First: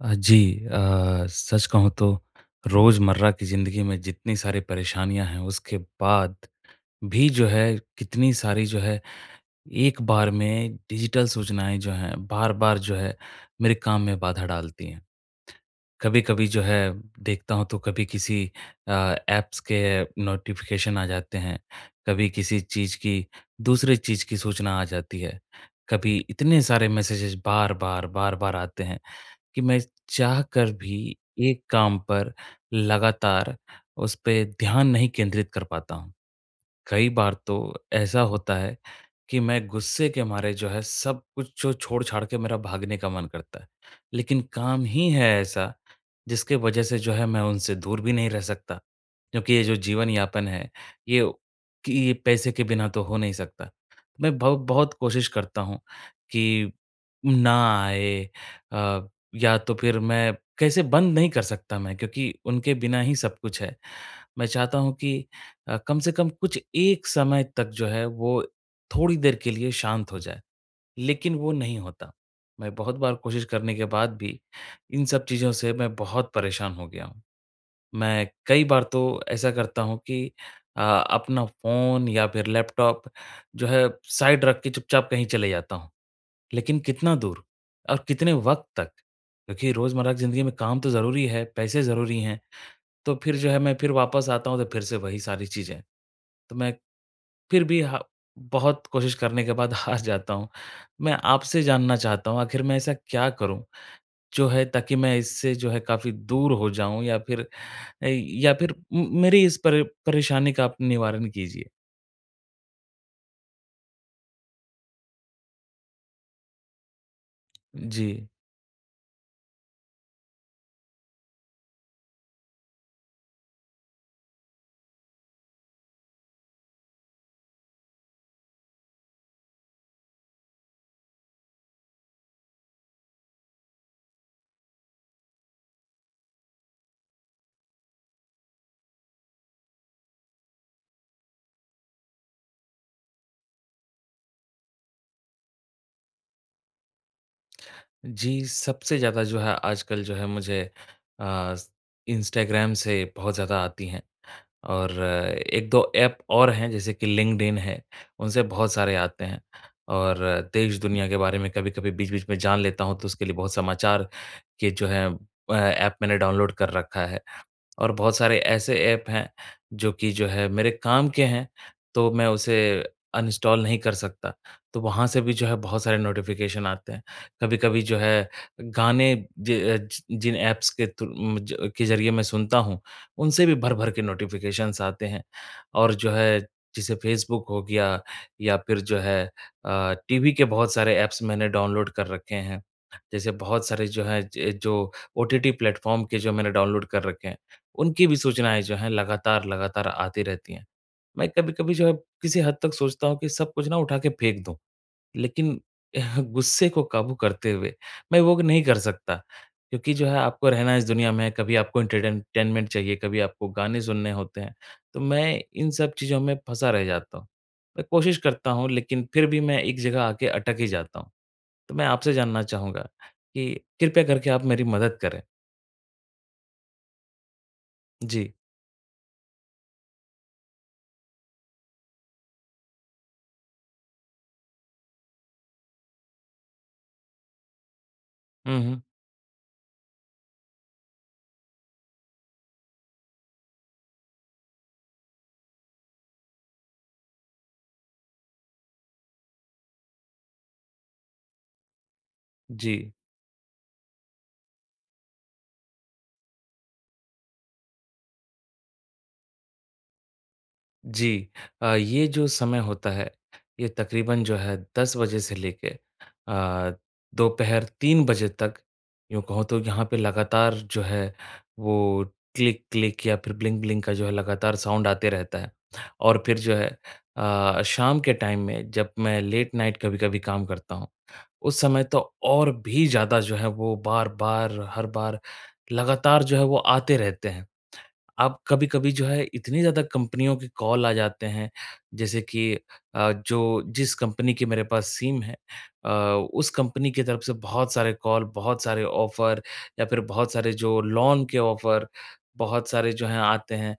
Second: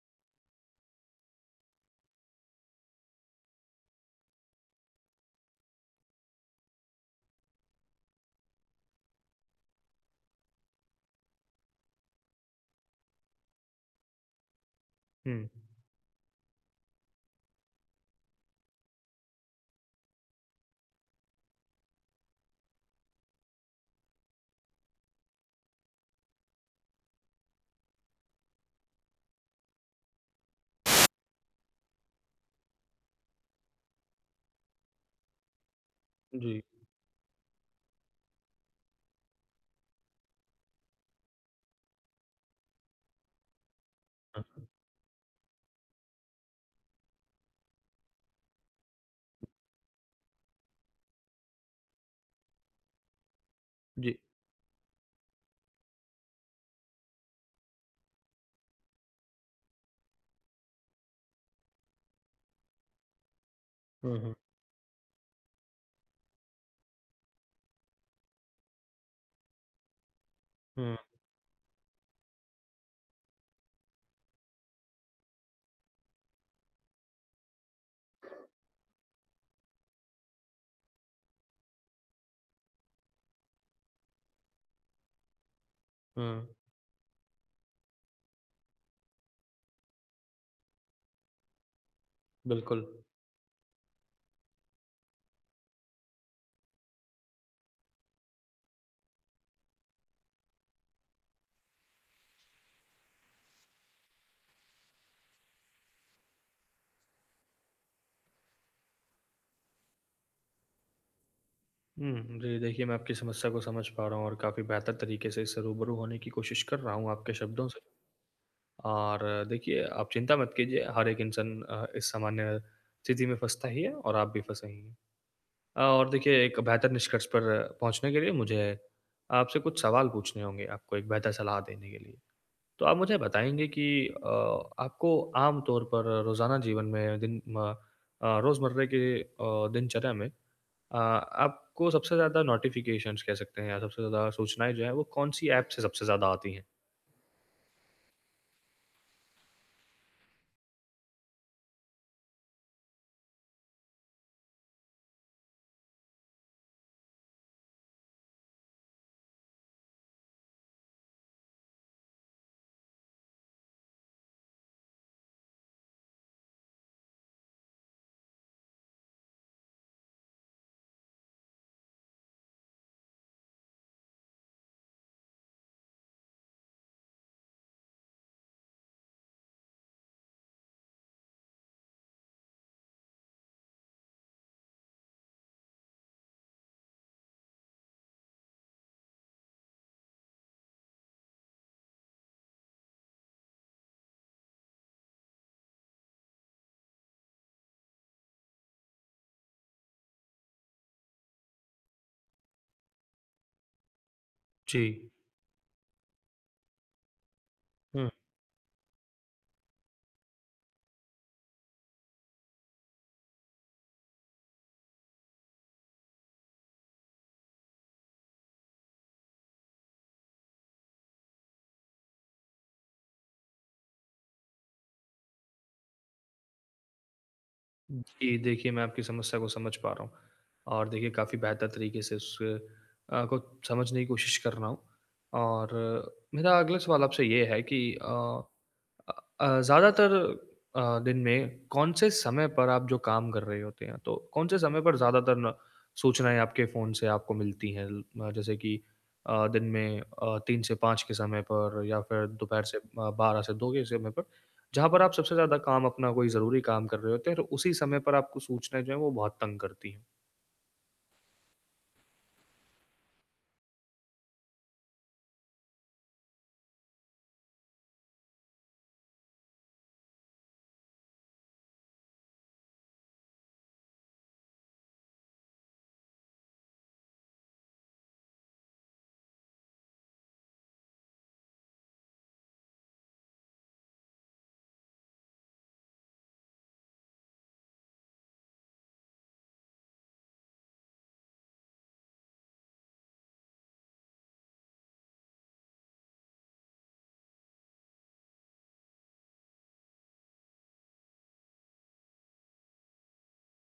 जी सच कहूँ तो रोज़मर्रा की ज़िंदगी में जितनी सारी परेशानियाँ हैं, उसके बाद भी जो है कितनी सारी जो है एक बार में डिजिटल सूचनाएँ जो हैं, बार-बार जो है मेरे काम में बाधा डालती हैं। हुँ, कभी-कभी जो है देखता हूँ तो कभी किसी अ, ऐप्स के नोटिफ़िकेशन आ जाते हैं, कभी किसी चीज़ की दूसरे चीज़ की सूचना आ जाती है, कभी इतने सारे मैसेजेस बार-बार, बार-बार आते हैं। कि मैं चाह कर भी एक काम पर लगातार उस पे ध्यान नहीं केंद्रित कर पाता हूँ। जी। कई बार तो ऐसा होता है कि मैं गुस्से के मारे जो है सब कुछ जो छोड़-छाड़ के मेरा भागने का मन करता है। लेकिन हाँ, हाँ। काम ही है ऐसा जिसके वजह से जो है मैं उनसे दूर भी नहीं रह सकता। क्योंकि ये जो जीवन-यापन है ये कि ये पैसे के बिना तो हो नहीं सकता। जी। मैं बहुत कोशिश करता हूँ कि ना आए अ, या तो फिर मैं कैसे बंद नहीं कर सकता मैं क्योंकि उनके बिना ही सब कुछ है। हुँ, हुँ, मैं चाहता हूँ कि कम से कम कुछ एक समय तक जो है वो थोड़ी देर के लिए शांत हो जाए, हुँ, लेकिन वो नहीं होता। मैं बहुत बार कोशिश करने के बाद भी इन सब चीज़ों से मैं बहुत परेशान हो गया हूँ। मैं कई बार तो ऐसा करता हूँ कि अ, अपना फ़ोन या फिर लैपटॉप जो है साइड रख के चुपचाप कहीं चले जाता हूँ, हुँ, लेकिन कितना दूर और कितने वक़्त तक? क्योंकि रोज़मर्रा की ज़िंदगी में काम तो ज़रूरी है, पैसे ज़रूरी हैं। बिल्कुल। तो फिर जो है मैं फिर वापस आता हूँ तो फिर से वही सारी चीज़ें। तो मैं फिर भी हा बहुत कोशिश करने के बाद हार जाता हूँ। मैं आपसे जानना चाहता हूँ आखिर मैं ऐसा क्या करूँ जो है ताकि मैं इससे जो है काफ़ी दूर हो जाऊँ या फिर या फिर म मेरी इस परेशानी का आप निवारण कीजिए? हुँ, जी, देखिए, मैं आपकी समस्या को समझ पा रहा हूँ और काफ़ी बेहतर तरीके से इससे रूबरू होने की कोशिश कर रहा हूँ आपके शब्दों से। जी। और देखिए, आप चिंता मत कीजिए, हर एक इंसान इस सामान्य स्थिति में फँसता ही है और आप भी फँसे ही हैं। और देखिए, एक बेहतर निष्कर्ष पर पहुँचने के लिए मुझे आपसे कुछ सवाल पूछने होंगे, आपको एक बेहतर सलाह देने के लिए। तो आप मुझे बताएँगे कि आपको आम तौर पर रोज़ाना जीवन में रोज़मर्रा के दिनचर्या में आपको सबसे ज़्यादा नोटिफ़िकेशंस कह सकते हैं या सबसे ज़्यादा सूचनाएँ जो हैं, वो कौन-सी ऐप से सबसे ज़्यादा आती हैं? जी, सबसे ज़्यादा जो है आजकल जो है मुझे अ, इंस्टाग्राम से बहुत ज़्यादा आती हैं। और 1-2 ऐप और हैं जैसे कि लिंक्डइन है, उनसे बहुत सारे आते हैं और देश-दुनिया के बारे में कभी-कभी बीच-बीच में जान लेता हूँ, तो उसके लिए बहुत समाचार के जो हैं ऐप मैंने डाउनलोड कर रखा है। और बहुत सारे ऐसे ऐप हैं जो कि जो है मेरे काम के हैं, तो मैं उसे अनइंस्टॉल नहीं कर सकता। तो वहाँ से भी जो है बहुत सारे नोटिफ़िकेशन आते हैं। कभी-कभी जो है गाने ज ज जिन ऐप्स के थ्रू मुझ के ज़रिए मैं सुनता हूँ, उनसे भी भर-भर के नोटिफ़िकेशंस आते हैं। और जो है जैसे फ़ेसबुक हो गया या फिर जो है टीवी के बहुत सारे ऐप्स मैंने डाउनलोड कर रखे हैं। जैसे बहुत सारे जो हैं ज जो ओटीटी प्लेटफ़ॉर्म के जो मैंने डाउनलोड कर रखे हैं। उनकी भी सूचनाएँ जो हैं लगातार, लगातार आती रहती हैं। मैं कभी-कभी जो है किसी हद तक सोचता हूँ कि सब कुछ ना उठा के फेंक दूँ, जी। लेकिन गुस्से को काबू करते हुए हुँ। मैं वो नहीं कर सकता क्योंकि जो है आपको रहना इस दुनिया में है, कभी आपको एंटरटेनमेंट चाहिए, कभी आपको गाने सुनने होते हैं, तो मैं इन सब चीज़ों में फँसा रह जाता हूँ। मैं कोशिश करता हूँ लेकिन फिर भी मैं एक जगह आके अटक ही जाता हूँ। तो मैं आपसे जानना चाहूँगा कि कृपया करके आप मेरी मदद करें? जी। जी, देखिए मैं आपकी समस्या को समझ पा रहा हूँ और देखिए काफ़ी बेहतर तरीके से उस को समझने की कोशिश कर रहा हूँ और मेरा अगला सवाल आपसे ये है कि हुँ, हुँ। ज़्यादातर दिन में कौन से समय पर आप जो काम कर रहे होते हैं, तो कौन से समय पर ज़्यादातर न सूचनाएँ आपके फ़ोन से आपको मिलती हैं? जैसे कि दिन में 3 से 5 के समय पर या फिर दोपहर जी। से 12 से 2 के समय पर? जहाँ पर आप सबसे ज़्यादा काम अपना कोई ज़रूरी काम कर रहे होते हैं और उसी समय पर आपको सूचनाएँ जो हैं वो बहुत तंग करती हैं। जी। ये जो समय होता है, ये तकरीबन जो है 10 बजे से लेके अ, दोपहर 3 बजे तक यूँ कहूँ तो यहाँ पे लगातार जो है वो क्लिक, क्लिक या फिर ब्लिंक-ब्लिंक का जो है लगातार साउंड आते रहता है। और फिर जो है शाम के टाइम में जब मैं लेट नाइट कभी-कभी काम करता हूँ, उस समय तो और भी ज़्यादा जो है वो बार-बार, हर बार लगातार जो है वो आते रहते हैं। अब कभी-कभी जो है इतनी ज़्यादा कंपनियों के कॉल आ जाते हैं, जैसे कि जो जिस कंपनी की मेरे पास सिम है अ, उस कंपनी की तरफ से बहुत सारे कॉल, बहुत सारे ऑफ़र या फिर बहुत सारे जो लोन के ऑफ़र, बहुत सारे जो हैं आते हैं।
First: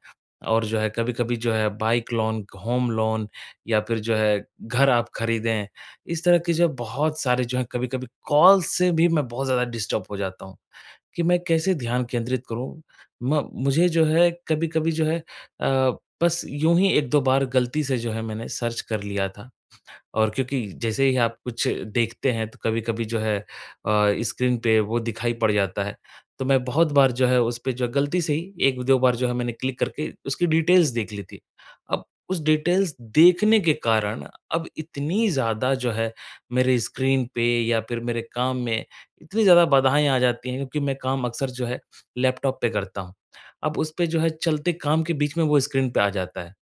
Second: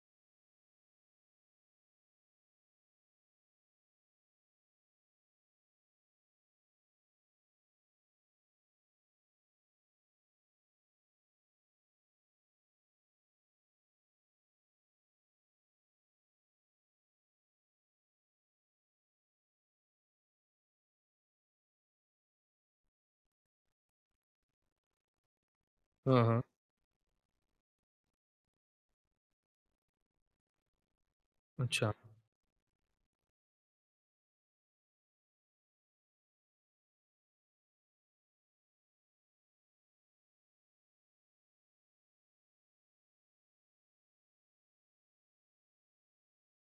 और जो है कभी-कभी जो है बाइक लोन, होम लोन या फिर जो है घर आप खरीदें, इस तरह के जो बहुत सारे जो हैं कभी-कभी कॉल से भी मैं बहुत ज़्यादा डिस्टर्ब हो जाता हूँ। कि मैं कैसे ध्यान केंद्रित करूँ? म मुझे जो है कभी-कभी जो है बस यूँ ही 1-2 बार गलती से जो है मैंने सर्च कर लिया था। और क्योंकि जैसे ही आप कुछ देखते हैं तो कभी-कभी जो है स्क्रीन पे वो दिखाई पड़ जाता है। हाँ, हाँ। तो मैं बहुत बार जो है उस पे जो है गलती से ही 1-2 बार जो है मैंने क्लिक करके उसकी डिटेल्स देख ली थी। अच्छा। अब उस डिटेल्स देखने के कारण अब इतनी ज़्यादा जो है मेरे स्क्रीन पे या फिर मेरे काम में इतनी ज़्यादा बाधाएँ आ जाती हैं क्योंकि मैं काम अक्सर जो है लैपटॉप पे करता हूँ। अब उस पे जो है चलते काम के बीच में वो स्क्रीन पे आ जाता है।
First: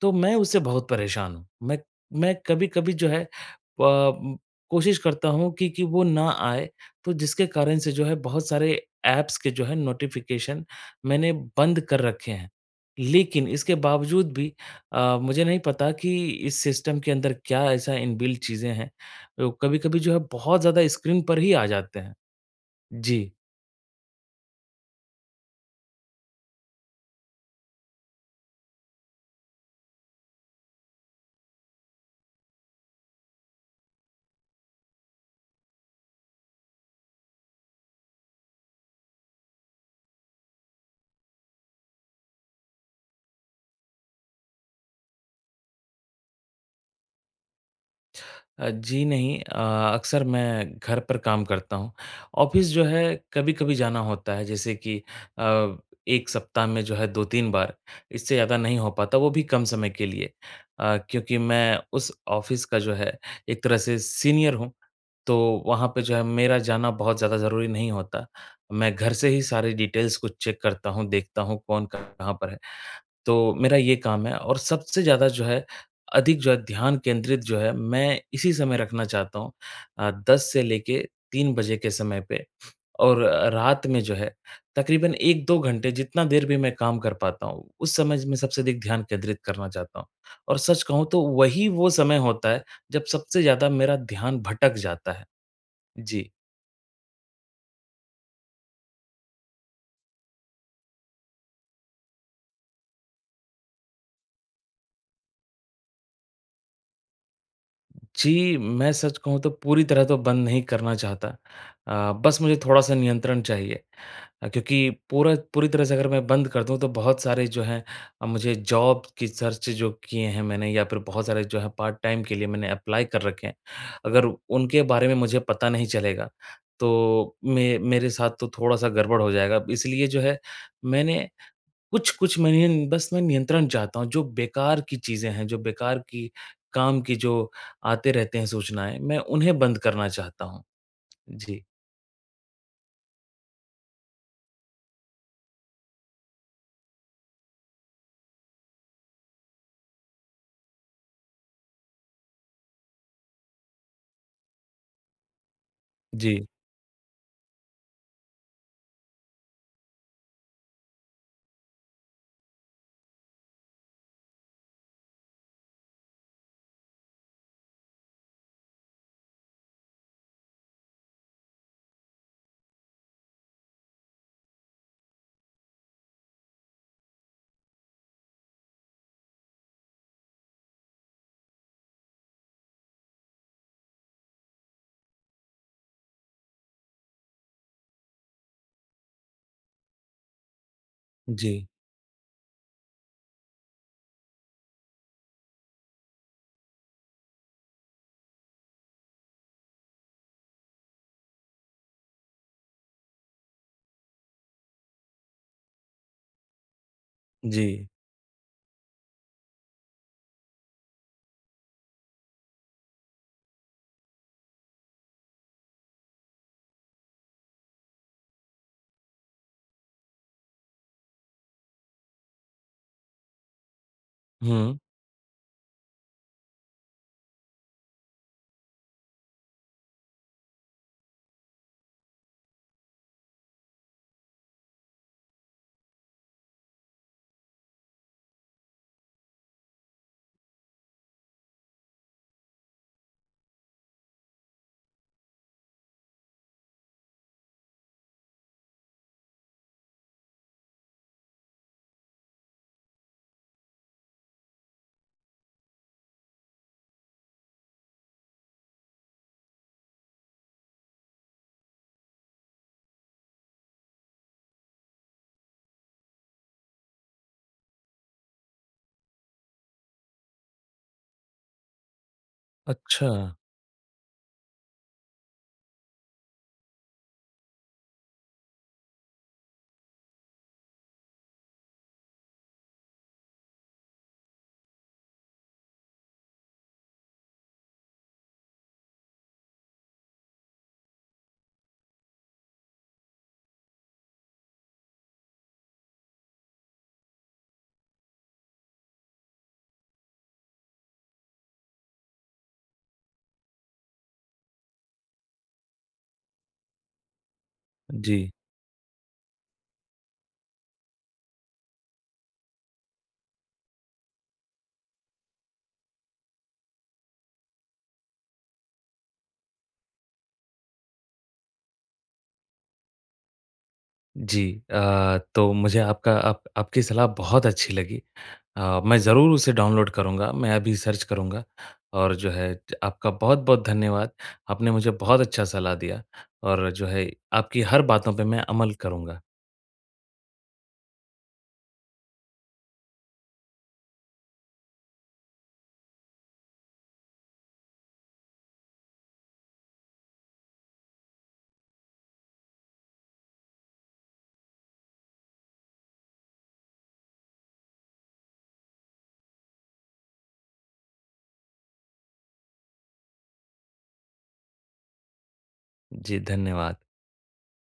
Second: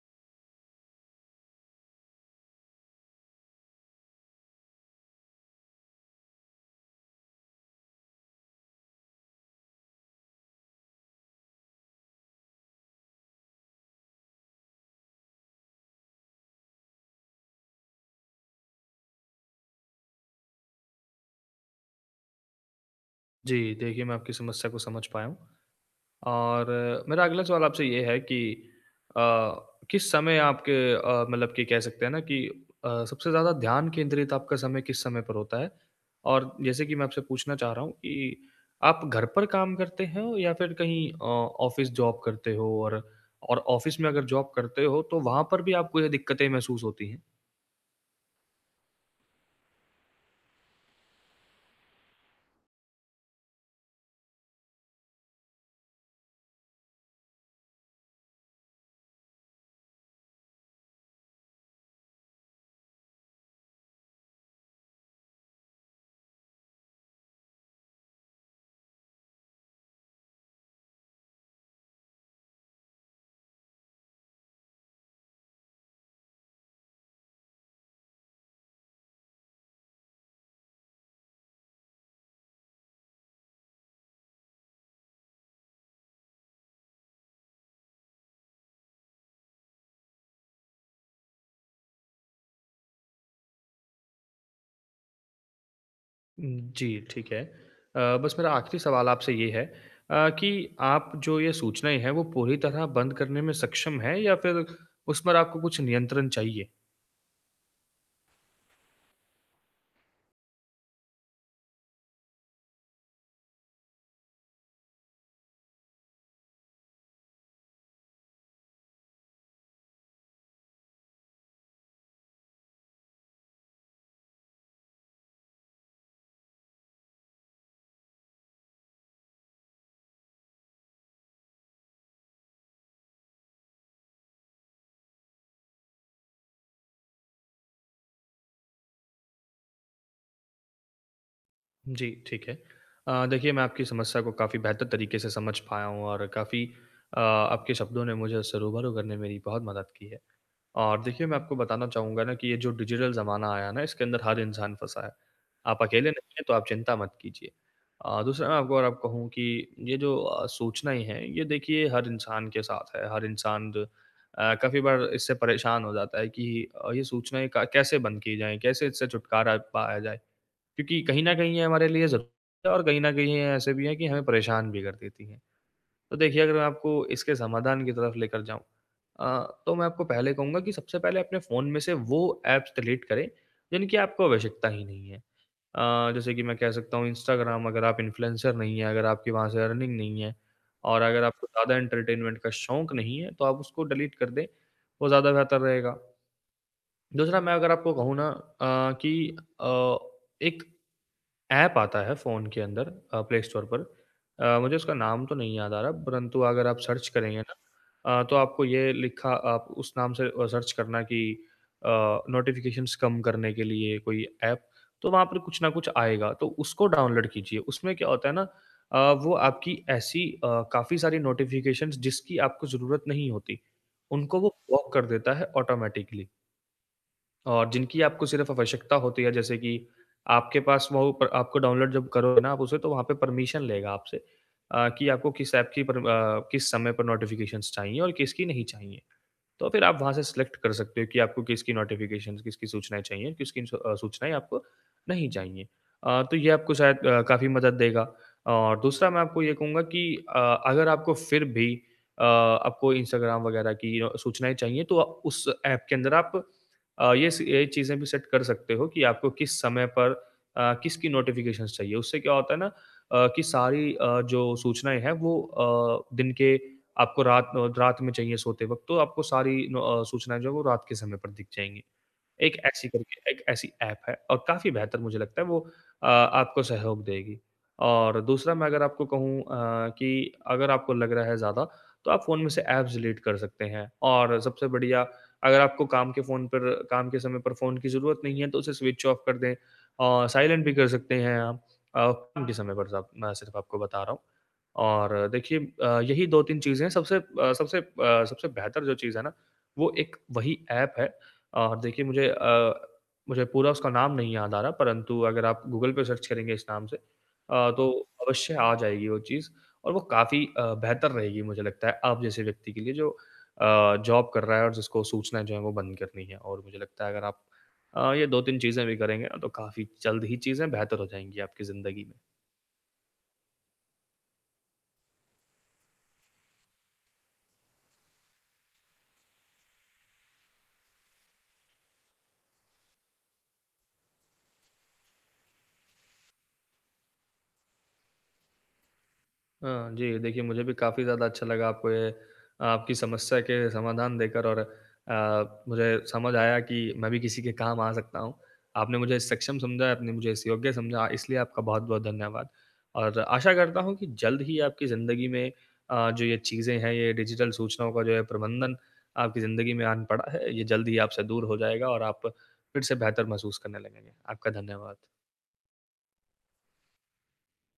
तो मैं उससे बहुत परेशान हूँ। मैं कभी-कभी जो है प उम, कोशिश करता हूँ कि वो ना आए, तो जिसके कारण से जो है बहुत सारे ऐप्स के जो है नोटिफ़िकेशन मैंने बंद कर रखे हैं। लेकिन इसके बावजूद भी मुझे नहीं पता कि इस सिस्टम के अंदर क्या ऐसा इनबिल्ट चीज़ें हैं। तो कभी-कभी जो है बहुत ज़्यादा स्क्रीन पर ही आ जाते हैं। जी। जी, देखिए मैं आपकी समस्या को समझ पाया हूँ। और मेरा अगला सवाल आपसे ये है कि अ, किस समय आपके मतलब कि कह सकते हैं ना कि सबसे ज़्यादा ध्यान केंद्रित आपका समय किस समय पर होता है? और जैसे कि मैं आपसे पूछना चाह रहा हूँ कि आप घर पर काम करते हो या फिर कहीं ऑफ़िस जॉब करते हो? और ऑफ़िस में अगर जॉब करते हो तो वहाँ पर भी आपको ये दिक्कतें महसूस होती हैं? जी नहीं अक्सर मैं घर पर काम करता हूँ। ऑफ़िस जो है कभी-कभी जाना होता है जैसे कि अ, 1 सप्ताह में जो है 2-3 बार, इससे ज़्यादा नहीं हो पाता वो भी कम समय के लिए। क्योंकि मैं उस ऑफ़िस का जो है एक तरह से सीनियर हूँ, तो वहाँ पे जो है मेरा जाना बहुत ज़्यादा ज़रूरी नहीं होता। मैं घर से ही सारी डिटेल्स को चेक करता हूँ, देखता हूँ कौन कहाँ पर है। तो मेरा ये काम है और सबसे ज़्यादा जो है अधिक जो है ध्यान केंद्रित जो है मैं इसी समय रखना चाहता हूँ 10 से लेके 3 बजे के समय पे और रात में जो है तकरीबन 1-2 घंटे जितना देर भी मैं काम कर पाता हूँ, उस समय मैं सबसे अधिक ध्यान केंद्रित करना चाहता हूँ। और सच कहूँ तो वही वो समय होता है जब सबसे ज़्यादा मेरा ध्यान भटक जाता है। जी। जी, ठीक है। अ, बस मेरा आखिरी सवाल आपसे ये है कि आप जो ये सूचनाएँ हैं, वो पूरी तरह बंद करने में सक्षम हैं या फिर उस पर आपको कुछ नियंत्रण चाहिए? जी, मैं सच कहूँ तो पूरी तरह तो बंद नहीं करना चाहता। बस मुझे थोड़ा-सा नियंत्रण चाहिए क्योंकि पूरा पूरी तरह से अगर मैं बंद कर दूँ तो बहुत सारे जो हैं मुझे जॉब की सर्च जो किए हैं मैंने या फिर बहुत सारे जो हैं पार्ट टाइम के लिए मैंने अप्लाई कर रखे हैं। अगर उनके बारे में मुझे पता नहीं चलेगा तो मे मेरे साथ तो थोड़ा-सा गड़बड़ हो जाएगा। इसलिए जो है मैंने कुछ कुछ मैं नियन बस मैं नियंत्रण चाहता हूँ, जो बेकार की चीज़ें हैं, जो बेकार की काम की जो आते रहते हैं सूचनाएँ, मैं उन्हें बंद करना चाहता हूँ। जी, जी, ठीक है। देखिए मैं आपकी समस्या को काफ़ी बेहतर तरीके से समझ पाया हूँ और काफ़ी आपके शब्दों ने मुझे उससे रूबरू करने में मेरी बहुत मदद की है। और देखिए, मैं आपको बताना चाहूँगा ना कि ये जो डिजिटल ज़माना आया है ना, इसके अंदर हर इंसान फँसा है। आप अकेले नहीं हैं, जी, तो आप चिंता मत कीजिए। दूसरा मैं आपको और आप कहूँ कि ये जो सूचनाएँ हैं, ये देखिए हर इंसान के साथ है। हर इंसान काफ़ी बार इससे परेशान हो जाता है कि ये सूचनाएँ का कैसे बंद की जाएँ, कैसे इससे छुटकारा पाया जाए? क्योंकि कहीं न कहीं ये हमारे लिए ज़रूरी है और कहीं न कहीं ये ऐसे भी हैं कि हमें परेशान भी कर देती हैं। तो देखिए अगर मैं आपको इसके समाधान की तरफ लेकर जाऊँ तो मैं आपको पहले कहूँगा कि सबसे पहले अपने फ़ोन में से वो ऐप्स डिलीट करें जिनकी आपको आवश्यकता ही नहीं है। जैसे कि मैं कह सकता हूँ इंस्टाग्राम अगर आप इन्फ्लुएंसर नहीं हैं, अगर आपकी वहाँ से अर्निंग नहीं है और अगर आपको जी, ज़्यादा एंटरटेनमेंट का शौक नहीं है तो आप उसको डिलीट कर दें, वो ज़्यादा बेहतर रहेगा। दूसरा मैं अगर आपको कहूँ ना कि अ, एक ऐप आता है फ़ोन के अंदर प्ले स्टोर पर मुझे उसका नाम तो नहीं याद आ रहा परंतु अगर आप सर्च करेंगे ना जी। तो आपको ये लिखा आप उस नाम से सर्च करना कि अ, नोटिफ़िकेशंस कम करने के लिए कोई ऐप तो वहाँ पर कुछ ना कुछ आएगा तो उसको डाउनलोड कीजिए। उसमें क्या होता है ना वो आपकी ऐसी काफ़ी सारी नोटिफ़िकेशंस जिसकी आपको ज़रूरत नहीं होती, उनको वो हुँ, ब्लॉक कर देता है ऑटोमैटिकली। और जिनकी आपको सिर्फ़ आवश्यकता होती है, जैसे कि आपके पास वो प आपको डाउनलोड जब करोगे ना आप उसे, तो वहाँ पे परमिशन लेगा आपसे कि आपको किस ऐप की पर किस समय पर नोटिफ़िकेशंस चाहिए और किसकी नहीं चाहिए। तो फिर आप वहाँ से सिलेक्ट कर सकते हो कि आपको किसकी नोटिफ़िकेशंस, किसकी सूचनाएँ चाहिए, किसकी सूचनाएँ आपको नहीं चाहिए। तो ये आपको शायद काफ़ी मदद देगा और दूसरा मैं आपको ये कहूँगा कि अगर आपको फिर भी आपको इंस्टाग्राम वगैरह की सूचनाएँ चाहिए तो आप उस ऐप के अंदर आप ये चीज़ें भी सेट कर सकते हो कि आपको किस समय पर किसकी नोटिफ़िकेशंस चाहिए। उससे क्या होता है ना कि सारी जो सूचनाएँ हैं वो दिन के आपको रात रात में चाहिए सोते वक़्त, तो आपको सारी सूचनाएँ जो है वो रात के समय पर दिख जाएँगी। एक ऐसी अच्छा। करके एक ऐसी ऐप है और काफ़ी बेहतर मुझे लगता है वो आपको सहयोग देगी। और दूसरा मैं अगर आपको कहूँ कि अगर आपको लग रहा है ज़्यादा तो आप फ़ोन में से ऐप्स डिलीट कर सकते हैं और सबसे बढ़िया अगर आपको काम के फ़ोन पर काम के समय पर फ़ोन की ज़रूरत नहीं है तो उसे स्विच ऑफ कर दें और साइलेंट भी कर सकते हैं आप काम के समय पर साब मैं सिर्फ़ आपको बता रहा हूँ। और देखिए यही 2-3 चीज़ें हैं सबसे अ, सबसे अ, सबसे बेहतर जो चीज़ है ना वो एक वही ऐप है और देखिए मुझे पूरा उसका नाम नहीं याद आ रहा परंतु अगर आप गूगल पे सर्च करेंगे इस नाम से तो जी, अवश्य आ जाएगी वो चीज़ और वो काफ़ी बेहतर रहेगी मुझे लगता है आप जैसे व्यक्ति के लिए जो जॉब कर रहा है और जिसको सूचना जो है वो बंद करनी है और मुझे लगता है अगर आप ये 2-3 चीज़ें भी करेंगे ना तो काफ़ी जल्द ही चीज़ें बेहतर हो जाएँगी आपकी ज़िंदगी में। जी। तो मुझे आपका आप आपकी सलाह बहुत अच्छी लगी। मैं ज़रूर उसे डाउनलोड करूँगा, मैं अभी सर्च करूँगा और जो है ज आपका बहुत-बहुत धन्यवाद। आपने मुझे बहुत अच्छा सलाह दिया और जो है आपकी हर बातों पे मैं अमल करूँगा। हाँ, जी, देखिए मुझे भी काफ़ी ज़्यादा अच्छा लगा आपको ये आपकी समस्या के समाधान देकर और मुझे समझ आया कि मैं भी किसी के काम आ सकता हूँ। आपने मुझे सक्षम समझा, आपने मुझे इस योग्य समझा, इसलिए आपका बहुत-बहुत धन्यवाद। और आशा करता हूँ कि जल्द ही आपकी ज़िंदगी में जो ये चीज़ें हैं, ये डिजिटल सूचनाओं का जो है प्रबंधन आपकी ज़िंदगी में आन पड़ा है, ये जल्द ही आपसे दूर हो जाएगा और आप फिर से बेहतर महसूस करने लगेंगे। आपका धन्यवाद। जी, धन्यवाद।